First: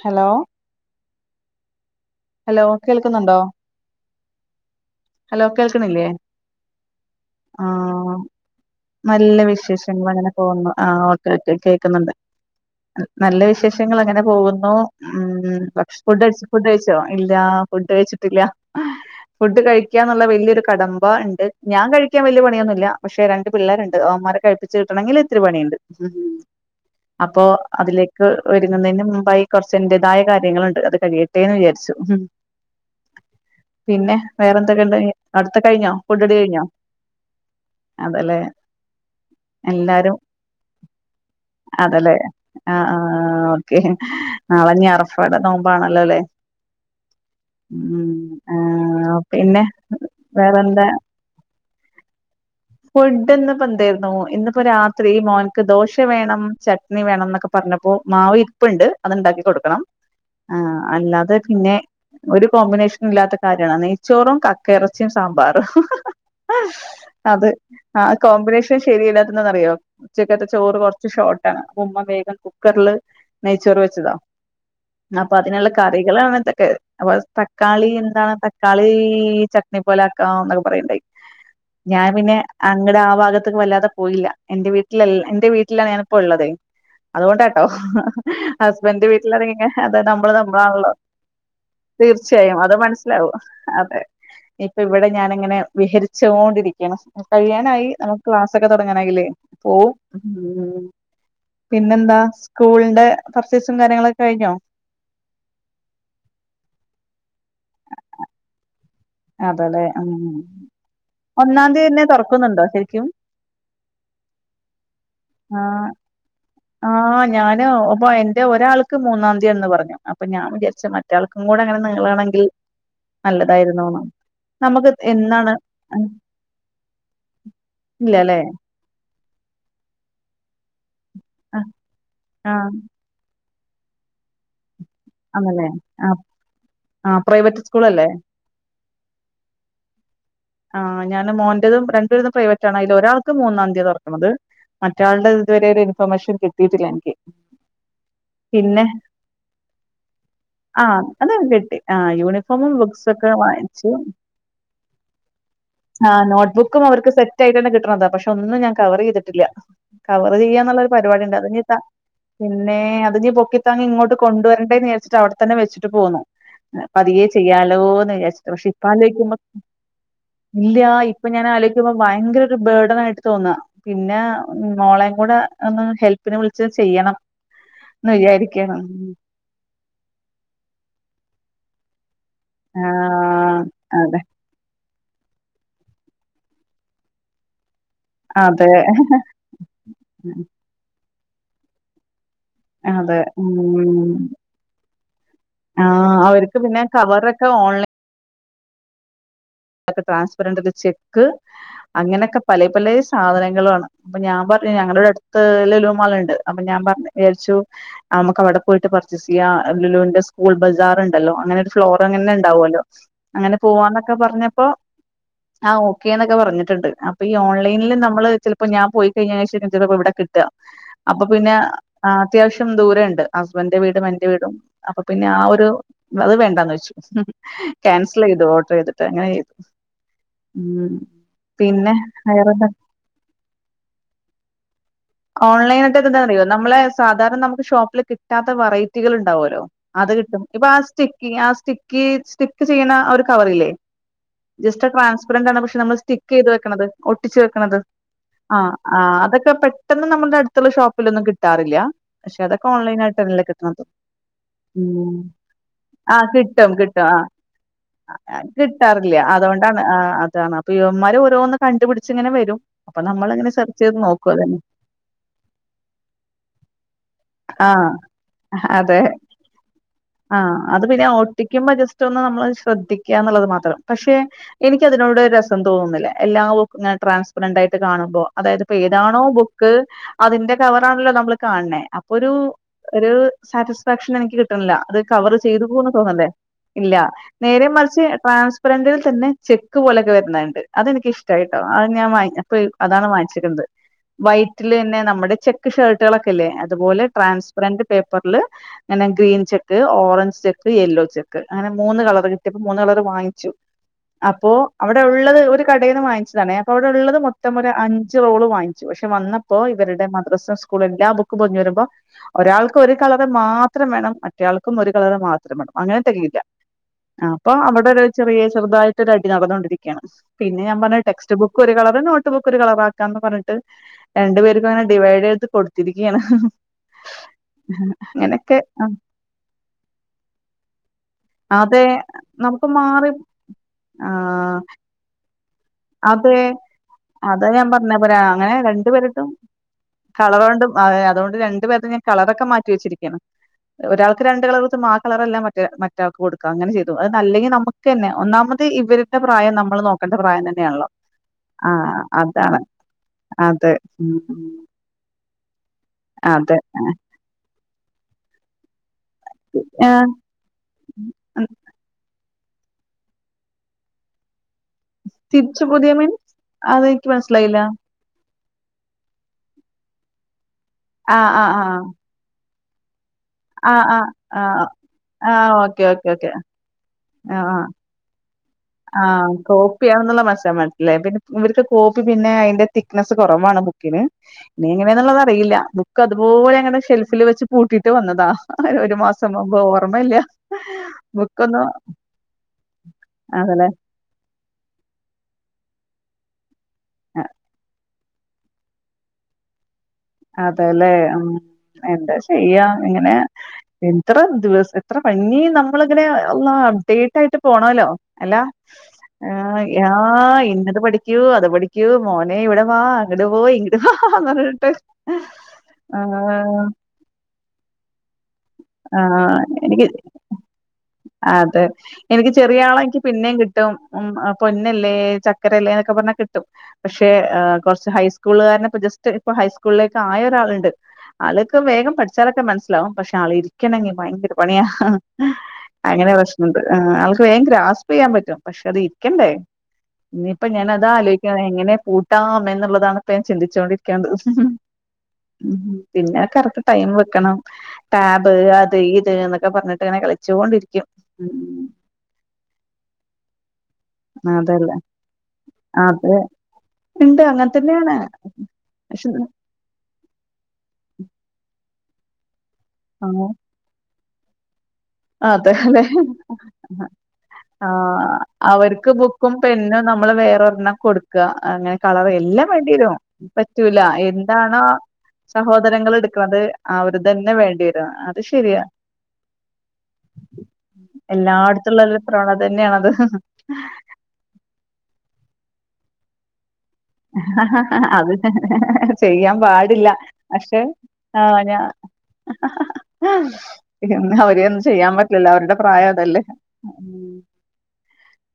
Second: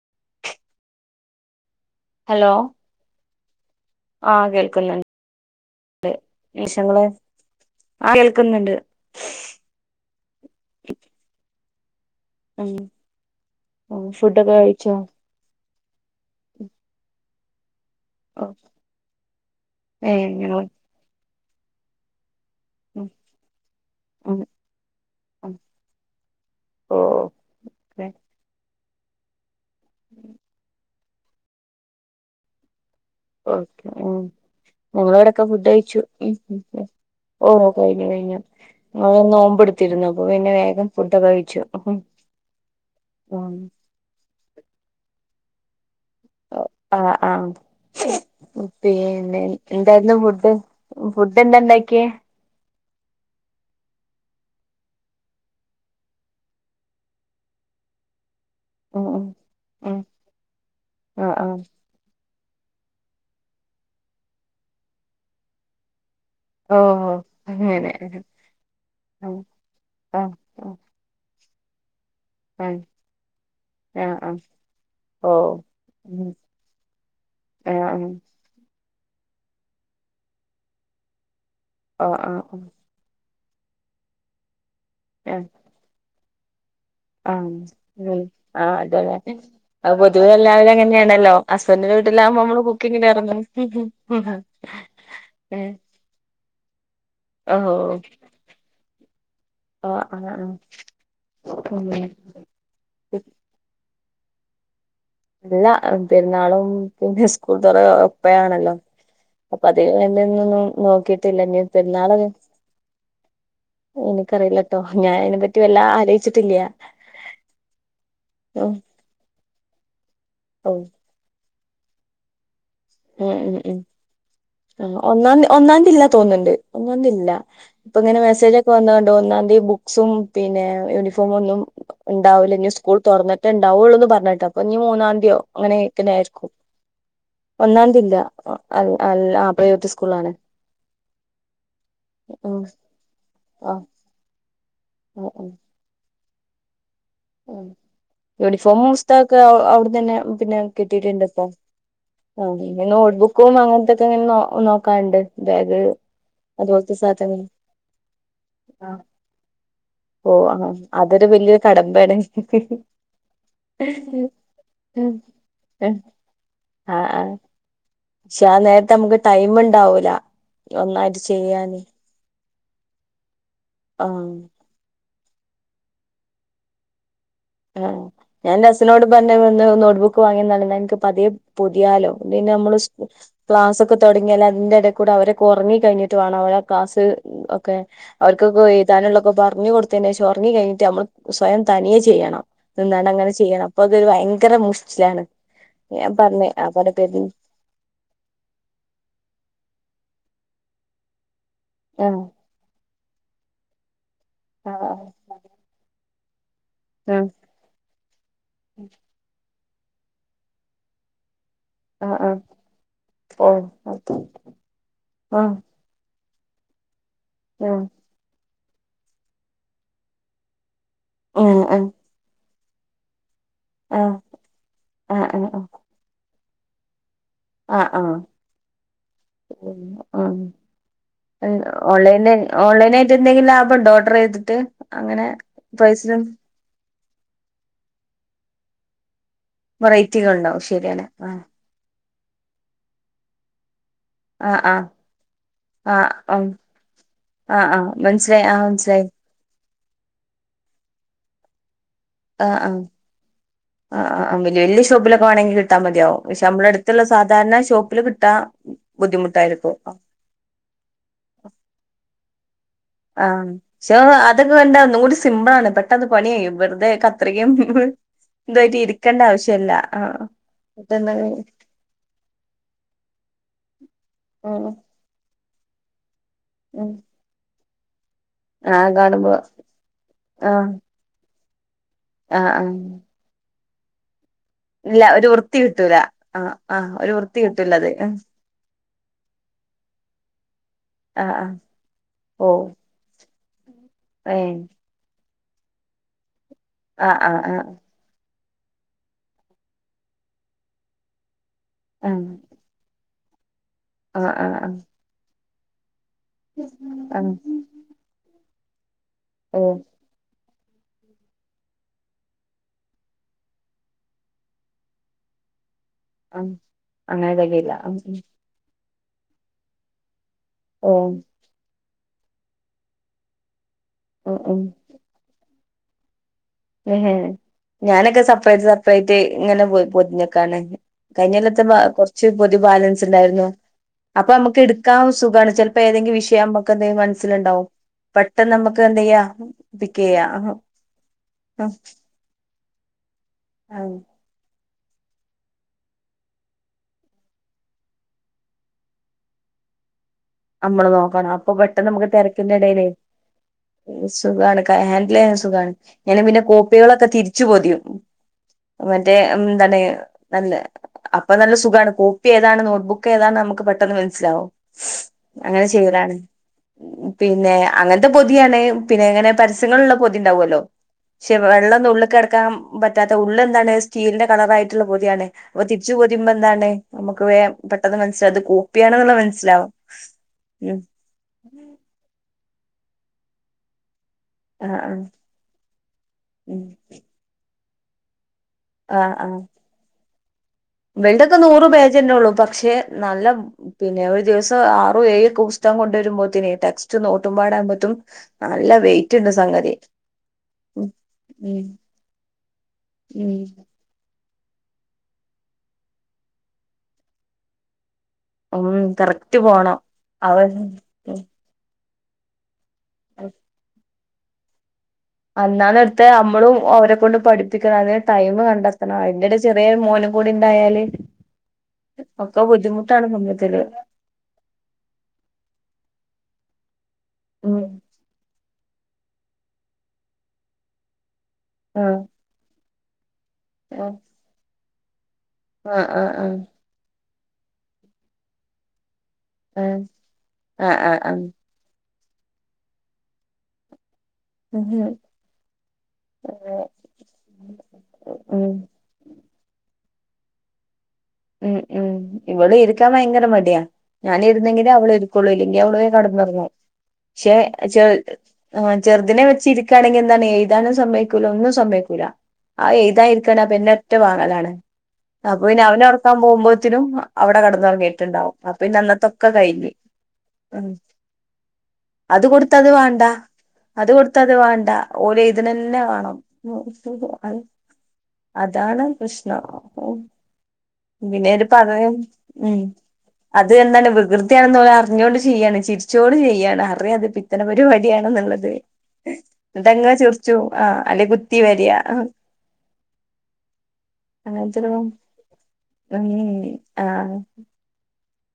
hello hello കേൾക്കുന്നുണ്ടോ ആഹ് hello കേൾക്കണില്ലേ കേൾക്കുന്നുണ്ട് നിഷങ്ങള് ആഹ് അഹ് കേൾക്കുന്നുണ്ട് നല്ല വിശേഷങ്ങള് അങ്ങനെ പോകുന്നു ആഹ് ഓക്കെ ക്കെ കേൾക്കുന്നുണ്ട് ഉം നല്ല വിശേഷങ്ങൾ ഉം അങ്ങനെ ഫുഡൊക്കെ പോകുന്നു കഴിച്ചോ ഉം ഭക്ഷ ഫുഡ് കഴിച്ച ഫുഡ് കഴിച്ച ചോ ഇല്ല ഫുഡ് കഴിച്ചിട്ടില്ല ഫുഡ് കഴിക്കാന്നുള്ള ഏഹ് ഞങ്ങള് വലിയൊരു കടമ്പ ഉണ്ട് ഞാൻ കഴിക്കാൻ വലിയ പണിയൊന്നുമില്ല ഉം പക്ഷെ രണ്ട് പിള്ളേരുണ്ട് ഉം അവന്മാരെ കഴിപ്പിച്ച് കിട്ടണെങ്കിൽ ഇത്തിരി ഉം പണിയുണ്ട് ഓക്കെ അപ്പോ അതിലേക്ക് ഒരു ന്നതിന് മുമ്പായി കുറച്ചന്റേതായ കാര്യങ്ങളുണ്ട് അത് കഴിയട്ടെന്ന് വിചരിച്ചു വേറെന്തൊക്കെയുണ്ട് [inaudible] ഇവിടൊക്കെ അടുത്ത ഫുഡ് കഴിഞ്ഞോ കഴിച്ചു ഫുഡടി കഴിഞ്ഞോ ഉം ഓഹ് കഴിഞ്ഞു കഴിഞ്ഞു അതല്ലേ [unintelligible] നോമ്പെടുത്തിരുന്നു എല്ലാരും അപ്പൊ പിന്നെ വേഗം ഫുടൊക്കെ കഴിച്ചു ആഹ് ആഹ് ഉം ഓക്കേ നാളെ അറഫടെ നോമ്പ ആണല്ലോ അല്ലേ ആഹ് ആഹ് ഉം ആ പിന്നെ എന്തായിരുന്നു ഫുഡ് വേറെന്താ ഫുഡ് എന്താ ഇണ്ടാക്കിയെ ഫുഡ് ഇന്ന് ഇപ്പ എന്തേര്ന്നു ഇന്ന്പ്പോ രാത്രി മോൻക്ക് ദോശ വേണം ച ട്ട്ണി വേണം ന്നൊക്കെ പറഞ്ഞപ്പോ മാവ് ഇ പ്പ്ണ്ട് ഉം അത് ഉം ഇണ്ടാക്കി കൊടുക്കണം ഉം ആഹ് ആഹ് അല്ലാതെ ആഹ് പിന്നെ ഒരു കോമ്പിനേഷ്നും ഇല്ലാത്ത കാര്യണ് നെയ്ച്ചോറും കക്ക എറച്ചിം സാമ്പാറും ഓഹ് അത് അങ്ങനെ ആ കോമ്പിനേഷൻ ശരിയല്ലാത്തത് ആഹ് ന്തന്നാ അറിയോ ആഹ് ഉച്ചക്കത്തെ ചോ ചോറ് കൊറച്ച് ഷോട്ടാൺ അപ്പ ഉമ്മ വേഗം ആഹ് കുക്കർല് നെയ്ച്ചോറ് വെച്ചതാ ആഹ് ഓ അപ്പൊ അതിന്ള്ള ഉം കറികളാണ് ഇതക്കെ അപ്പൊ ആഹ് തക്കാളി ആഹ് എന്താണ് തകാളീ ചട്നി പോലെ ആക്കാം ന്നൊക്കെ പറിയ്ണ്ടായി ഞാൻ പിന്നെ ആഹ് നിങ്ങടെ ആ ഭാഗത്ത്ക്ക് വല്ലാതെ പോയില്ല എന്റെ വീട്ടിലല്ല ആഹ് എന്റെ വീട്ട്ലാണ് ഞാനിപ്പോ ഇള്ളതേ [inaudible] അത്കൊണ്ടാട്ടോ ഉം ആഹ് ഹസ്ബന്റ് അതെല്ലേ വീട്ടി ലാണങ്ങി അത് പൊതുവെ നമ്മള് എല്ലാവരും നമ്മളാണല്ലോ അങ്ങനെയാണല്ലോ ഹസ്ബൻഡിന്റെ വീട്ടിലാകുമ്പോ തീർച്ചയായും നമ്മള് അത് കുക്കിങ്ങിന് മനസ്സിലാവും ഇറങ്ങും അതെ ഓഹ് ഇപ്പ ഇവിടെ ഞാൻ ഇങ്ങനെ ആഹ് വിഹരി ചൊണ്ടിരിക്കാണ് കഴിയാനായി നമുക്ക് ക്ലാസൊക്കെ തൊടങ്ങാനായില്ലേ പോവും ആഹ് ആഹ് ഉം പിന്നെന്താ സ്കൂളിന്റെ പർച്ചേസും കാര്യങ്ങളൊക്ക കഴിഞ്ഞോ ഇല്ല പെരുന്നാളും പിന്നെ സ്കൂൾ തൊറ ഒപ്പാണല്ലോ അപ്പൊ അത് അതല്ലെ ഉം വേണ്ടന്നൊന്നും നോക്കിട്ടില്ല ഇഞ് ഒന്നാം തീയതി തന്നെ പെരുന്നാളത് തുറക്കുന്നുണ്ടോ ശരിക്കും എനിക്കറിയില്ലട്ടോ ഞാൻ അതിനെ പറ്റി വല്ലാ ആഹ് ആലോയ്ച്ചിട്ട്ല്ല്യ ഉം ക്ക് മൂന്നാംതിയാണ്ന്ന് പറഞ്ഞു അപ്പൊ ഞാ വിചാരിച്ച് മറ്റാൾക്കും കൂടെ അങ്ങനെ നീളാണെങ്കിൽ ഉം ഉം ഉം നല്ലതായിരുന്നൂന്ന് ആഹ് ഒന്നാന്തി ഒന്നാന്തില്ലാ തോന്ന്ണ്ട് ഒന്നാന്തില്ല പ്പങ്ങനെ ഇല്ലല്ലേ മെസ്സേജ് ക് വന്നാണ്ടു ഒന്നാന്തി ബുക്സും പിന്നെ യൂനിഫോമൊന്നും ആഹ് ഇണ്ടാവൂല ആഹ് ഞ് സ്കൂൾ തൊർന്ന്ട്ടേ ഇണ്ടാവൊള്ളൂന്ന് പർഞ്ഞേട്ട് അപ്പഞ് മൂന്നാന്തിയോ ആണല്ലേ അങ്ങനെ ആഹ് ക്കന്നായിരിക്കും ആഹ് പ്രൈവറ്റ് സ്കൂളല്ലേ ഒന്നാന്തില്ല അൽ അല്ല ആഹ് പ്രൈവറ്റ് സ്കൂള്ളാണ് ആഹ് ഞാന് മോന്റെതും രണ്ടുപേരതും പ്രൈവറ്റ് ആണ് അയ്ലൊരാൾക്ക് ആഹ് മൂന്നന്തിയാ തൊർക്ക്‌ണത് ഉം മറ്റാൾടേ ഉം ഇതുവരെ ഒര് ഇൻഫർമേഷൻ കിട്ടിട്ടില്ല ഇൻക്ക് ഉം യൂണിഫോമും പുസ്തകൊക്കെ അവ് അവ്ട്ന്നെന്നെ പിന്നെ ആഹ് അത് കിട്ടീട്ട്ണ്ട്പ്പൊ കിട്ടി ആഹ് യൂണിഫോമും നോ ബുക്സ് ഒക്കെ ബുക്കും വാങ്ങിച്ചു അങ്ങൻത്തൊക്കങ്ങനെ നോ നോക്കാണ്ട് ആഹ് നോട്ട്ബുക്കും അവർക്ക് സെറ്റായിട്ടെന്നെ കിട്ട്ണതാ പക്ഷെ ഒന്നും ഞാ കവറീതിട്ടില്ല കവറ് ഓഹ് ആഹ് ച്യ്യാന്നുള്ളൊരു അതൊരു പരിവാടിണ്ട് വലിയൊരു അത്ഞ് ത പിന്നേ അത്ഞ് പൊക്കിത്താങ്ങി ഇങ്ങോട്ട് കടമ്പയാണ് കൊണ്ടുവരണ്ടേന്ന് വിചാരിച്ചിട്ട് അവടെ ത്തന്നെ വെച്ചിട്ട് ആ പോന്നു ആ പതിയേ ചെയ്യാലോന്ന് വിചാരിച്ചിട്ട് ആ പക്ഷെ നേരത്തെ നമുക്ക് ഇപ്പാലോയ്ക്കുമ്പ ടൈം ഉണ്ടാവൂല ഇല്ലാ ഒന്നായിട്ട് ഇപ്പ ഞാൻ ചെയ്യാന് ആലോയ്ക്കുമ്പ ഭയങ്കര ഒരു ബേഡൻ ആയിട്ട് തോന്നാ പിന്നെ ആഹ് ഉം മോളേം കൂടെ ഒന്ന് ഹെൽപ്പിന് വിളിച്ച് ചെയ്യണം ആഹ് ന്ന് ഞാൻ ന്റെ വിചാരിക്കാണ് ഹസ്സിനോട് പർഞ്ഞെ വന്ന് നോട്ട് ബുക്ക് വാങ്ങിയന്നാണിം ന്നാ ൻക്ക് പതിയെ പൊതിയാലോ പിന്നെ നമ്മള് സ് ആഹ് ക്ലാസൊക്കെ അതെ തൊടങ്ങാൽ അതിന്റെടേ കൂടെ അവരൊക്കൊറങ്ങി കഴിഞ്ഞിട്ടു വാണം അവരാ ക്ലാസ് ഒക്കെ അവർക്കൊക്കെ അതെ എഴ്താനുള്ളൊക്കെ പറഞ് കൊട്ത്തേന്റെഷം ഒറങ്ങി കഴിഞ്ഞിട്ട് നമ്മള് സ്വയം തനിയെ ചെയ്യണം അതെ നിന്നാണ്ടങ്ങനെ ചെയ്യണം അപ്പൊ അതൊരു ഉം ഭയങ്കര മുശ്ച്ചിലാണ് ഞാൻ ആഹ് പർഞ്ഞെ അവർക്ക് പിന്നെ അപ [unintelligible] കവറൊക്കെ ഓൺലൈൻ ക്കെ ട്രാൻസ്പെറന്റ് ചെക്ക് ആഹ് അങ്ങനൊക്കെ പലേ പലേ സാധനങ്ങളാണ് അപ്പ ഞാ പർഞ്ഞു ആഹ് ഞങ്ങളടെ അട്ത്ത് ലുലു മാള്ണ്ട് അപ്പ ഞാൻ പർഞ് ആഹ് വിചാരിച്ചു ആമ്മക്കവടെ പോയിട്ട് പർച്ചേസിയ്യാ ലുലുന്റെ സ്കൂൾ ബസാർണ്ടല്ലോ അങ്ങനെ ഒര് ആഹ് ആഹ് ഫ്ലോറങ്ങനെന്നെണ്ടാവോല്ലോ ഓ അങ്ങനെ പോവാന്നൊക്കെ പർഞ്ഞ ആഹ് ആഹ് ഓക്കേന്നൊക്കെ പറഞ്ഞിട്ടുണ്ട് അപ്പൊ ഈ ഓൺലൈനില് നമ്മള് ചെല പ്പൊ ഞാൻ പോയി കഴിഞ്ഞീനേശേ ചെലപ്പോവിടെ കിട്ട അപ്പൊ പിന്നെ ആഹ് അത്യാവശ്യം ദൂരണ്ട് ഹസ്ബന്റെ വീടും ആഹ് എന്റെ വീടും അപ്പൊ ആഹ് പിന്നെ ആ ആഹ് ഒരു അത് വേണ്ടാന്ന് വെച്ചു ആഹ് ആഹ് ക്യാൻസലെയ്തു ഓർഡറെയ്തിട്ട് അങ്ങനെ ചെയ്തു ഉം പിന്നെ ഓൺലൈന് വേറെന്താ ഓൺലൈനായിട്ട് എന്തെങ്കിലും ലാഭണ്ടോ ഓർഡറെയ്തിട്ട് അങ്ങനെ ഓൺലൈനായിട്ട് പ്രയ്സിലും എന്താന്നറിയോ നമ്മളെ സാധാരണ നമുക്ക് ഷോപ്പില് കിട്ടാത്ത വറൈറ്റികള്ണ്ടാവോലോ അത് വെറൈറ്റികൾ കിട്ടും ഉണ്ടാവും ഇപ്പൊ ആ ശരിയാണ് സ്റ്റിക്ക് ആഹ് ആ സ്റ്റിക്കി സ്റ്റിക്ക് ചെയ്യ്ണ ഒരു കവറില്ലേ ആഹ് ആഹ് ജസ്റ്റ് ട്രാൻസ്പെരന്റ് ആണ് പക്ഷെ നമ്മൾ ആഹ് സ്റ്റിക്ക് ആഹ് ചെയ്ത് വെക്ക്‌ണത് ഒട്ടിച്ച് ആഹ് വെക്ക്‌ണത് ആഹ് മനസ്സിലായി ആഹ് മനസ്സിലായി ആഹ് അതൊക്കെ പെട്ടെന്ന് നമ്മളുടെ അടുത്തുള്ള ഷോപ്പിലൊന്നും കിട്ടാറില്ല പക്ഷെ ആഹ് അതൊക്കെ ആഹ് ഓൺലൈനായിട്ടല്ലേ കിട്ട്ണത് ആഹ് ആഹ് വല്യ വല്യ ഉം ഷോപ്പിലൊക്കെ വേണമെങ്കിൽ കിട്ടാൻ മതിയാവും ആഹ് പക്ഷെ നമ്മള കിട്ടും അടുത്തുള്ള കിട്ടും ആഹ് സാധാരണ ഷോപ്പിൽ കിട്ടാൻ [unintelligible] കിട്ടാറില്ല ബുദ്ധിമുട്ടായിരിക്കും അതോണ്ടാണ് ആഹ് അതാണ് അപ് പ്പിവന്മാര് ഓരോന്ന് കണ്ടുപിടിച്ച്ങ്ങനെ വരും അപ്പൊ ആഹ് നമ്മളിങ്ങനെ സെർച്ച് ക്ഷേ ചെയ്ത് നോക്കും അതൊക്കെ അതന്നെ കണ്ടാ ഒന്നും കൂടി സിംമ്പിളാണ് പെട്ടന്ന് പണികയ്യും വെറുതേ കത്രികയും ആ ഇതായിട്ട് അതെ ഇരിക്കേണ്ട ആവശ്യല്ല ആഹ് അത് പിന്നെ പെട്ടെന്ന് ഒട്ടിക്കുമ്പോ ജസ്റ്റ് ഒന്ന് നമ്മള് ശ്രദ്ധിക്ക് ക്ക്യാന്നുള്ളത് മാത്രം പക്ഷേ ഉം എനിക്കതിനോട് രസ സം തോന്നുന്നില്ല ഉം എല്ലാവക്കുങ്ങനെ ട്രാൻസ്പരന്റായിട്ട് കാണുമ്പോ അതായത്പ്പോ ആഹ് ഏതാണോ കാണുമ്പോ ബുക് ക്ക്‌ അതിന്റെ ആഹ് കവറാണല്ലോ നമ്മള് കാൺണ്ണേ അപ്പൊരു ആഹ് ആഹ് ഒരു സാറ്റിസ്ഫാക്ഷൻ എനിക്ക് കി ട്ട്ണ്ല്ല അത് ഇല്ല ഒരു കവറ് വൃത്തി ചെയ്തുക്കുന്ന് കിട്ടൂല തോന്നണ്ടേ ആഹ് ആഹ് ഇല്ല ഒരു വൃത്തി നേരെ കിട്ടൂലത് മറിച്ച് ട്രാൻസ്പെരന്റിൽ തന്നെ ചെക്ക് പോലൊക്കെ വരുന്നണ്ട് ആഹ് ആഹ് അതെനിക്കിഷ്ടായിട്ടോ അത് ഞാൻ വാങ്ങി ഓ അപ്പൊ അതാണ് വാങ്ങിച്ചേക്ക്‌ണ്ത് ഏഹ് വൈറ്റിലെന്നെ നമ്മുടെ ചെക്ക് ഷർട്ടുകളൊക്കെല്ലേ അതുപോലെ ആഹ് ആഹ് ട്രാൻസ്പെറന്റ് പേപ്പറില് ഇങ്ങനെ green check orange check yellow check അങ്ങനെ മൂന്ന് ആഹ് കളർ കിട്ടി മൂന്ന് കളറ് വാങ്ങിച്ചു ആഹ് അപ്പോ ആഹ് ആഹ് അവിടെ ഉള്ളത് ഒരു കടയിന്ന് വാങ്ങി ച്ചതാണേ അപ്പൊ അവിടെ ഉള്ളത് ആഹ് ആഹ് മൊത്തം ഒരു അഞ്ച് റോള് വാങ്ങിച്ചു പക്ഷെ വന്നപ്പോ ഓ ഇവരുടെ മദ്രസ സ് സ്കൂള് എല്ലാ ബുക്ക് പൊതിഞ് വരുമ്പോ ഒരാൾക്ക് ഒരു കളറ് മാത്രം വേണം മറ്റേയാൾക്കും ഒരു കളറ് മാത്രം വേണം അങ്ങനെ തെകയില്ല ആഹ് അങ്ങനെ അപ്പൊ തികയില്ല അവിടെ ഒരു ചെറിയ ചെറുതായിട്ടൊരടി നടന്നോണ്ടിരിക്ക്യാണ് പിന്നെ ഞാൻ ഓ പറഞ്ഞ് ടെക്സ്റ്റ് ബുക്ക് ഒരു കളറ് നോട്ടുബുക്ക് ഒരു കളറാക്കാന്ന് പറഞ്ഞ്ട്ട് ഉം രണ്ടു ഉം പേർക്കും അങ്ങനെ ഡിവൈഡ് ചെയ്ത് കൊടുത്തിരിക്കയാണ് ഏ ഹേ ഞാനൊക്കെ സപ്രേറ്റ് സപ്രേറ്റ് ഇങ്ങനെ പോത് പൊതിഞ്ഞെക്കാണ് കഴിഞ്ഞൊല്ലത്തെ ബാ അതെ കൊർച്ച് പൊതി നമുക്ക് ബാലൻസ് മാറി ഉണ്ടായ്രുന്നു ആ അപ്പൊ നമ്മക്ക് എടുക്കാം സുഖാണ് ചെൽപ്പ ഏതെങ്കി അതെ വിഷയം നമ്മക്ക് എന്തെങ്കും അതാ മനസ്സിലുണ്ടാവും ഞാൻ പറഞ്ഞ പോരാ അങ്ങനെ പെട്ടെന്ന് നമ്മക്ക് എന്തെയ്യാ പിക്കെയ്യാ അഹാ വാവേ അതുകൊണ്ട് രണ്ടു പേർക്കും ഞാൻ കളറൊക്കെ മാറ്റി വെച്ചിരിക്കാണ് ആഹ് ഒരാൾ ക്ക് രണ്ട് കളറ് വെച്ച ആ കളറല്ലാ മറ്റേ മറ്റ് റ്റാക്ക് കൊടുക്ക അങ്ങനെ ചെയ്തു അതന്നെ അല്ലെങ്കി നമുക്ക് തന്നെ ഒന്നാമത് ഇവരുടെ പ്രായം നമ്മള് നോക് നമ്മള് നോക്കണം അപ്പൊ പെട്ടെന്ന് നമുക്ക് തെരക്കിന്റെ അതാണ് എടെലേ അതെ ഉം സുഖാണ് ക ഹാൻഡ്‌ല് ചെയ്യാൻ സുഖാണ് ഞാന് പിന്ന അതെ കോപ്പികളൊക്ക തിരിച്ചു പൊതിയും മറ്റേ ഉം എന്താണ് ആഹ് തന്നെ അപ്പ നല്ല സുഖാണ് കോപ്പി ഏതാണ് നോട്ട്ബുക്ക് ഏതാണ് നമുക്ക് പെട്ടെന്ന് മനസ്സിലാവും തിരിച്ചു അങ്ങനെ പുതിയ ചെയ്യലാണ് മീൻസ് അത് എനിക്ക് ഉം പിന്നെ മനസ്സിലായില്ല അങ്ങനെ ത്ത പൊതിയാണേ പിന്നെ എങ്ങനെ പരസ്യങ്ങളുള്ള പൊതി ഉണ്ടാകുവല്ലോ ആഹ് ക്ഷേ ആഹ് ആഹ് വെള്ളൊന്നും ഉള്ള്ക്ക്കടക്കാം പറ്റാത്ത ഉള്ള് എന്താണ് ആഹ് ആഹ് സ്റ്റീലിന്റെ ആഹ് കളറായിട്ടുള്ള പൊതിയാണ് ആഹ് അപ്പൊ ഓക്കെ തിരിച്ച് ഓക്കെ ഓക്കെ പൊതിയുമ്പോ എന്താണ് നമുക്ക് ആഹ് വേയം ആഹ് പെട്ടെന്ന് മനസ്സിലാവും ഇത് കോപ്പിയാണെന്നുള്ള മനസ്സിലാവും പ്പിയാണെന്നുള്ള മനസ്സിലാകും ഉം മനസ്സിലായ പിന്നെ ഇവര്ക്ക് കോപ്പി പിന്നെ അയ്ന്റെ തിക്നസ്സ് കൊറവാണ് ബുക്ക്‌ ക്ക്ണ് ഇനി ആഹ് ആഹ് എങ്ങനെന്നുള്ളതറിയില്ല ബുക്ക് അതുപോലെ ഉം അങ്ങനെ ഷെൽഫില് വെച്ച് പൂട്ടിട്ട് വന്നതാ ആഹ് ഒരു മാസം മുമ്പ് ഓർമ്മയില്യാ ഇവൾഡേക്കെ നൂറ് പേജന്നേ ഉള്ളൂ പക്ഷെ നല്ല അതല്ലേ പിന്നെ ഒരു ദിവസം ആറും ഏഴും ഒക്കെ പുസ്തകം കൊണ്ട് വരുമ്പോത്തീനെ ടക് സ്റ്റും നോട്ടുംപാടാമ്പത്തും നല്ല വെയിറ്റ്ണ്ട് സംഗതി അതെല്ലേ ഉം എന്താ ചെയ്യാ ഇങ്ങനെ ഉം പിൻ എത്ര ദിവസ് എത്ര ഭങ്ങി നമ്മളിങ്ങനെ അള്ളാ അപ്ഡേറ്റ് ആയിട്ട് പോണോല്ലോ അല്ലാ ഉം ഉം കറക്റ്റ് ആഹ് പോണം യാഹ് അവൻ എങ്ങനെ പഠിക് ക്കൂ അത് പഠിക്കൂ മോനെ ഇവിടെ വാ അങ്ങട് പോ ഇങ്ങട് വാന്ന് പറഞ്ഞിട്ട് അന്നാന്നടുത്ത് നമ്മളും ആഹ് ഓരെ കൊണ്ട് പഠിപ്പിക്കണം അതിന് ടൈമ് കണ്ടെത്തണം അതിന്റെടെ ആഹ് ചെറിയ എനിക്ക് മോനും കൂടിണ്ടായാല് അതെ എനിക്ക് ചെറിയാളെ നിക്ക് പിന്നേം സംഭവത്തില് കിട്ടും ഉം അഹ് പൊന്നല്ലേ ചക്കരല്ലേ എന്നൊക്കെ പറഞ്ഞാ കിട്ടും പക്ഷെ ആഹ് ഉം കൊറച്ച് ഹൈസ്കൂളുകാരനിപ്പ ജസ്റ്റ് ഇപ്പ ഹൈസ്കൂളിലേക്ക് ആയ ഒരാള്ണ്ട് ആള് ക്ക് വേഗം ആഹ് പഠിച്ചാലൊക്കെ മനസ്സിലാവും പക്ഷെ ആള് ഇരിക്കണെങ്കി ആഹ് ഭയങ്കര പണിയാ ആഹ് അങ്ങനെ ആഹ് പ്രശ്നൊണ്ട് ആഹ് ആൾക്ക് വേഗം ഗ്രാസ്പ് ചെയ്യാൻ പറ്റും പക്ഷെ അത് ഇരിക്കണ്ടേ ആഹ് ഇനിപ്പ ഞാനതാ ആഹ് ആലോയിക്കണെ എങ്ങനെ പൂട്ടാം എന്നുള്ളതാണ് ഇപ്പ ഞാൻ ചിന്തിച്ചോണ്ടിരിക്കേണ്ട് ഉം ഉം പിന്നെ കറക്റ്റ് ടൈം വെക്കണം ടാബ് ഉം അത് ഇത് എന്നൊക്കെ പറഞ്ഞിട് ട്ടിങ്ങനെ കളിച്ചോണ്ടിരിക്കും ഉം ഉം ഇവള് ഇരിക്കാ ഭയങ്കര മടിയാ ഉം ഞാനിരുന്നെങ്കിലേ അതല്ലേ അവളിരിക്കുള്ളൂ ഇല്ലെങ്കി അവള് അത് കെടന്നുറങ്ങും ഇണ്ട് ക്ഷെ അങ്ങനെ തന്നെയാണ് ചെറ് ആഹ് പക്ഷെ ചെറുദിനെ വെച്ചിരിക് ക്കാണെങ്കി എന്താണ് എയ്താനും സമ്മയ്ക്കൂല്ല ഒന്നും സമ്മയ്ക്കൂല്ല ആ എഴുതാ ഇരിക്കാനാ പെന്ന് റ്റ വാങ്ങലാണ് അപ്പൊ അതെ പിന്നെ അതെ അവനെ ഒറക്കാൻ പോകുമ്പോത്തിനും അവിടെ ആഹ് കെടന്നൊറങ്ങിയിട്ടുണ്ടാവും അപ്പൊ പിന്നെ അവര്ക്ക് അന്നത്തൊക്കെ ബുക്കും കഴിഞ്ഞ് പെന്നും നമ്മള് ഉം വേറെരെണം കൊടുക് ക്കാ അങ്ങനെ കളർ അത് എല്ലാം കൊടുത്തത് വേണ്ടിവരും വേണ്ട പറ്റൂല അത് കൊടുത്തത് എന്താണോ വേണ്ട ഓല് എഴുതണന്നെ സഹോദരങ്ങൾ വേണം എടുക് ത് അവര് തന്നെ വേണ്ടി വര അത് ശരിയാ പ്രശ്ന പിന്നെ ഒരു എല്ലായിടത്തുള്ള പറയ ഒരു പ്രവണത ഉ തന്നെയാണത് അത് എന്താണ് വികൃതിയാണെന്ന് പോല അറിഞ്ഞുകൊണ്ട് ചെയ്യുകാണ് ചിരിച്ചുകൊണ്ട് ചെയ്യുകാണ് അ പറയാത് പിത്തനപൊരു അത് വലിയണെന്നുള്ളത് ചെയ്യാൻ എന്ന പാടില്ല തെങ്ങ ചൊറിച്ചു ആ അല്ല കുത്തി വലയാ ആ പി അവര് ഒന്നും അങ്ങനത്തൊരു ഉം ചെയ്യാൻ പറ്റ പിള്ളേരുടെ പ്രായം അതല്ലേ ആ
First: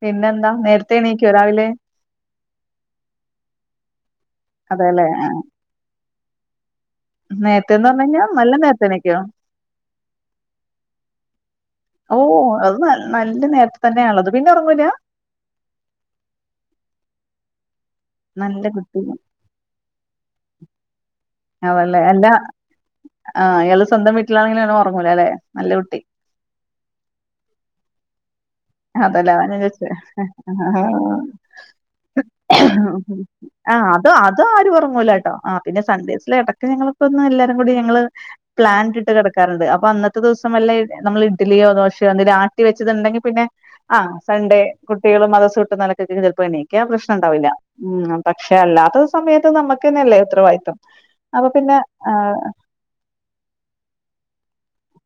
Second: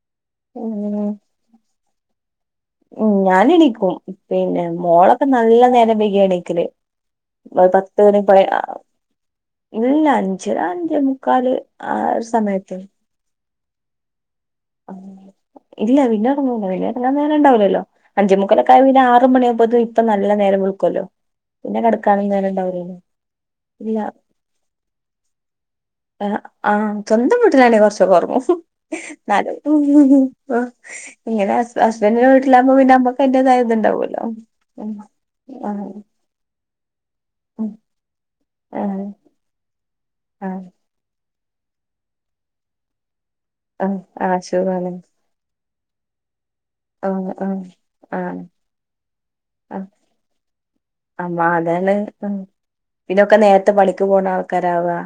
പിന്നെന്താ നേരത്തെേണീക്കോ രാവിലെ ഉം ഞാന ഇണിക്കും പിന്നെ അതെല്ലെ മോളൊക്കെ നല്ല നേരം ബരി എണിക്കല് നേരത്തെന്ന് പറഞ്ഞ് പത്ത്ണ കഴിഞ്ഞാൽ നല്ല നേരത്തെ എണീക്കോ ഇല്ല അഞ്ചര അഞ്ച മുക്കാല് ആ ഓ ഒരു സമയത്ത് അത് നല്ല നേരത്തെ തന്നെയാണത് പിന്നെ ഇറങ്ങ ഇല്ല പിന്നെ ഉറങ്ങല പിന്നെ ഇറങ്ങാൻ നേരംണ്ടാവില്ലല്ലോ അഞ്ചുമ നല്ല മുക്കലൊക്കെൽ കുട്ടി ആറു മണിയ ആമ്പത്തും ഇപ്പൊ നല്ല നേരം വിളക്കുവല്ലോ അതല്ലേ അല്ല ആ് ഇയാള് ഇല്ല സ്വന്തം വീട്ടിലാണെങ്കിലും നെ ഉറങ്ങലേ അല്ലെ നല്ല കുട്ടി ആ ആഹ് സ്വന്തം വീട്ടിലാണെ കുറച്ച ഉറങ്ങും അതല്ലേത ഇങ്ങനെ ഹസ് ഹസ്ബൻഡിന്റെ വീട്ടിലാകുമ്പോ പിന്നെ നമ്മക്ക് [unintelligible] അതിന്റേതായ ഇതുണ്ടാവുമല്ലോ ആരും ഉം ഉറങ്ങൂലട്ടോ ആ പിന്നെ ആഹ് സൺഡേ ഇടക്ക് ഞങ്ങളൊക്കൊന്ന് എല്ലാരും ഉം കൂടി ഞങ്ങള് പ്ലാന് ആഹ് ഇട്ട് കിടക്കാറ്ണ്ട് അപ്പൊ അന്നത്തെ ദിവസം ആഹ് വല്ല നമ്മൾ ഇഡ്ലിയോ ദോശയോ എന്തെലും ആട്ടി വെച്ചത്ണ്ടെങ്കിൽ പിന്നെ ആ ആഹ് ആഹ് സൺഡേ സുഖാണ് കുട്ടികള് മദ്രസ വിട്ടന്ന് നെലക്കൊക്കെ ചിലപ്പോൾ എണീക്കും ക്ക്യ പ്രശ്നം ആഹ് ഇണ്ടാവില്ല ആഹ് ഉം ആഹ് പക്ഷെ അല്ലാത്ത സമയത്ത് നമ്മുക്ക് ആഹ് തന്നെയല്ലേ ഉത്തരവാദിത്തം അപ്പൊ പിന്നെ ആഹ് പിന്നെ ഒക്കെ നേരത്തെ പണിക്ക് പോണ ആൾക്കാരാണ്ല്ലോ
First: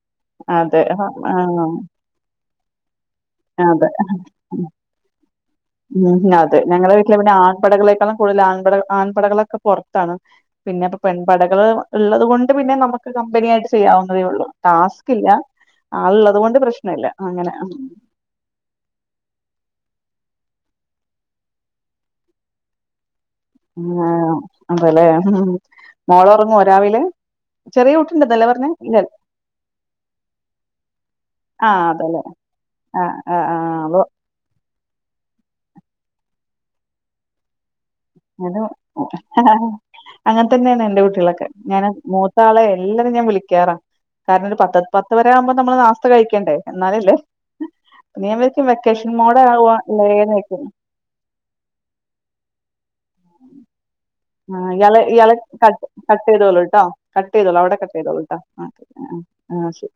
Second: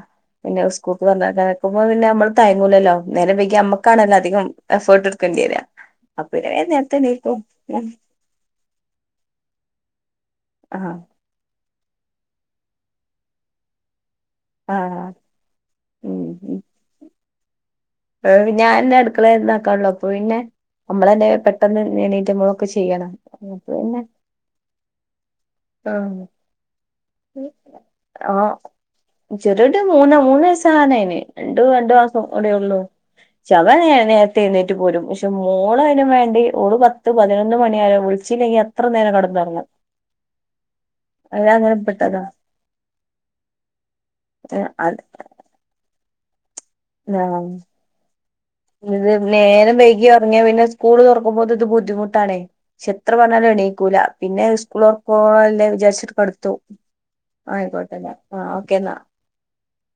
പിന്നെ അതെ സ്കൂൾക്ക് പറഞ്ഞയക്കാനാമ്പൊ ആഹ് പിന്നെ നമ്മൾ തയങ്ങൂലല്ലോ നേരം വൈകി അതെ അമ്മക്കാണല്ലോ അധികം എഫേർട്ട് എടുക്കേണ്ടിരാ ഉം അതെ ഞങ്ങളുടെ വീട്ടില് പിന്നെ ആൺപടെകളേക്കാളും കൂടുതൽ ആൺപട ആൺപടകളൊക്കെ പുറത്താണ് പിന്നെ ആഹ് പെ പടകൾ ഉള്ളത് കൊണ്ട് പിന്നെ നമുക്ക് കമ്പനി ആയിട്ട് ചെയ്യാവുന്നതേ ഉള്ളൂ ആഹ് ടാസ്ക് ഇല്ല അത്‌ ഉള്ളത് കൊണ്ട് പ്രശ്നം ഇല്ല അങ്ങനെ ഏഹ് ഞാൻ ഇന്റെ അടുക്കളെന്ന് ആക്കൊള്ളു അപ്പൊ പിന്നെ നമ്മളന്നെ പെട്ടെന്ന് എണീട്ട് നമ്മളൊക്കെ ചെയ്യണം അപ്പൊ ഉം പിന്നെ ആഹ് അതേലെ ആഹ് മോള് ഉറങ്ങോ രാവിലെ ചെറിയ കുട്ടി ഇണ്ട്ന്നല്ലേ പറഞ്ഞേ ഇല്ല ചെറിയുട്ടി മൂന്നോ മൂന്ന് വയസ്സ് ആവാനായിണ് രണ്ട് ആഹ് രണ്ടു മാസം അതേല്ലേ കൂടി ഉള്ളൂ ആഹ് ആഹ് ആഹ് അത് ശവനന ത്ത്ന്നേറ്റ് പോരും പക്ഷെ മോള് അയിനും വേണ്ടി ഓള് പത്ത് പതിനൊന്ന് മണിയായ വിളിച്ചില്ലെങ്കിൽ എത്ര നേരം കെടന്നൊറങ്ങും അങ്ങനെ തന്നെയാണ് എന്റെ കുട്ട്യാളൊക്കെ അത് ഞാൻ അങ്ങനെപ്പെട്ടതാ മൂത്ത ആളെ എല്ലാരും ഞാൻ വിളിക്കാറാ കാരണം ഒരു പത്ത് അത് പത്തരെ ആവുമ്പോ നമ്മള് നാസ്ത കഴിക്കെണ്ടേ എന്നാലല്ലേ ആഹ് ഇനി ആമ്പളേക്കും വെക്കേഷൻ ഇത് മോഡ ആവ നേരം വൈകി ല്ലേ ഒറങ്ങിയ പിന്നെ സ്കൂള് തുറക്കുമ്പോൾ ഇത് ബുദ്ധിമുട്ടാണ് പക്ഷെ എത്ര പറഞ്ഞാലും എണീക്കൂല പിന്നെ ആ സ്കൂള് ഇയാള് ഇയാള് തൊറക്കോളല്ലേ ക വിചാരിച്ചിട്ട് കട്ട് കെടത്തും ചെയ്തോളൂട്ടോ കട്ട് ചെയ്തോളു അവിടെ ആയിക്കോട്ടെ കട്ട് എന്നാ ചെയ്തോളൂട്ടോ ആ ഓക്കെ എന്നാ ആ ശരി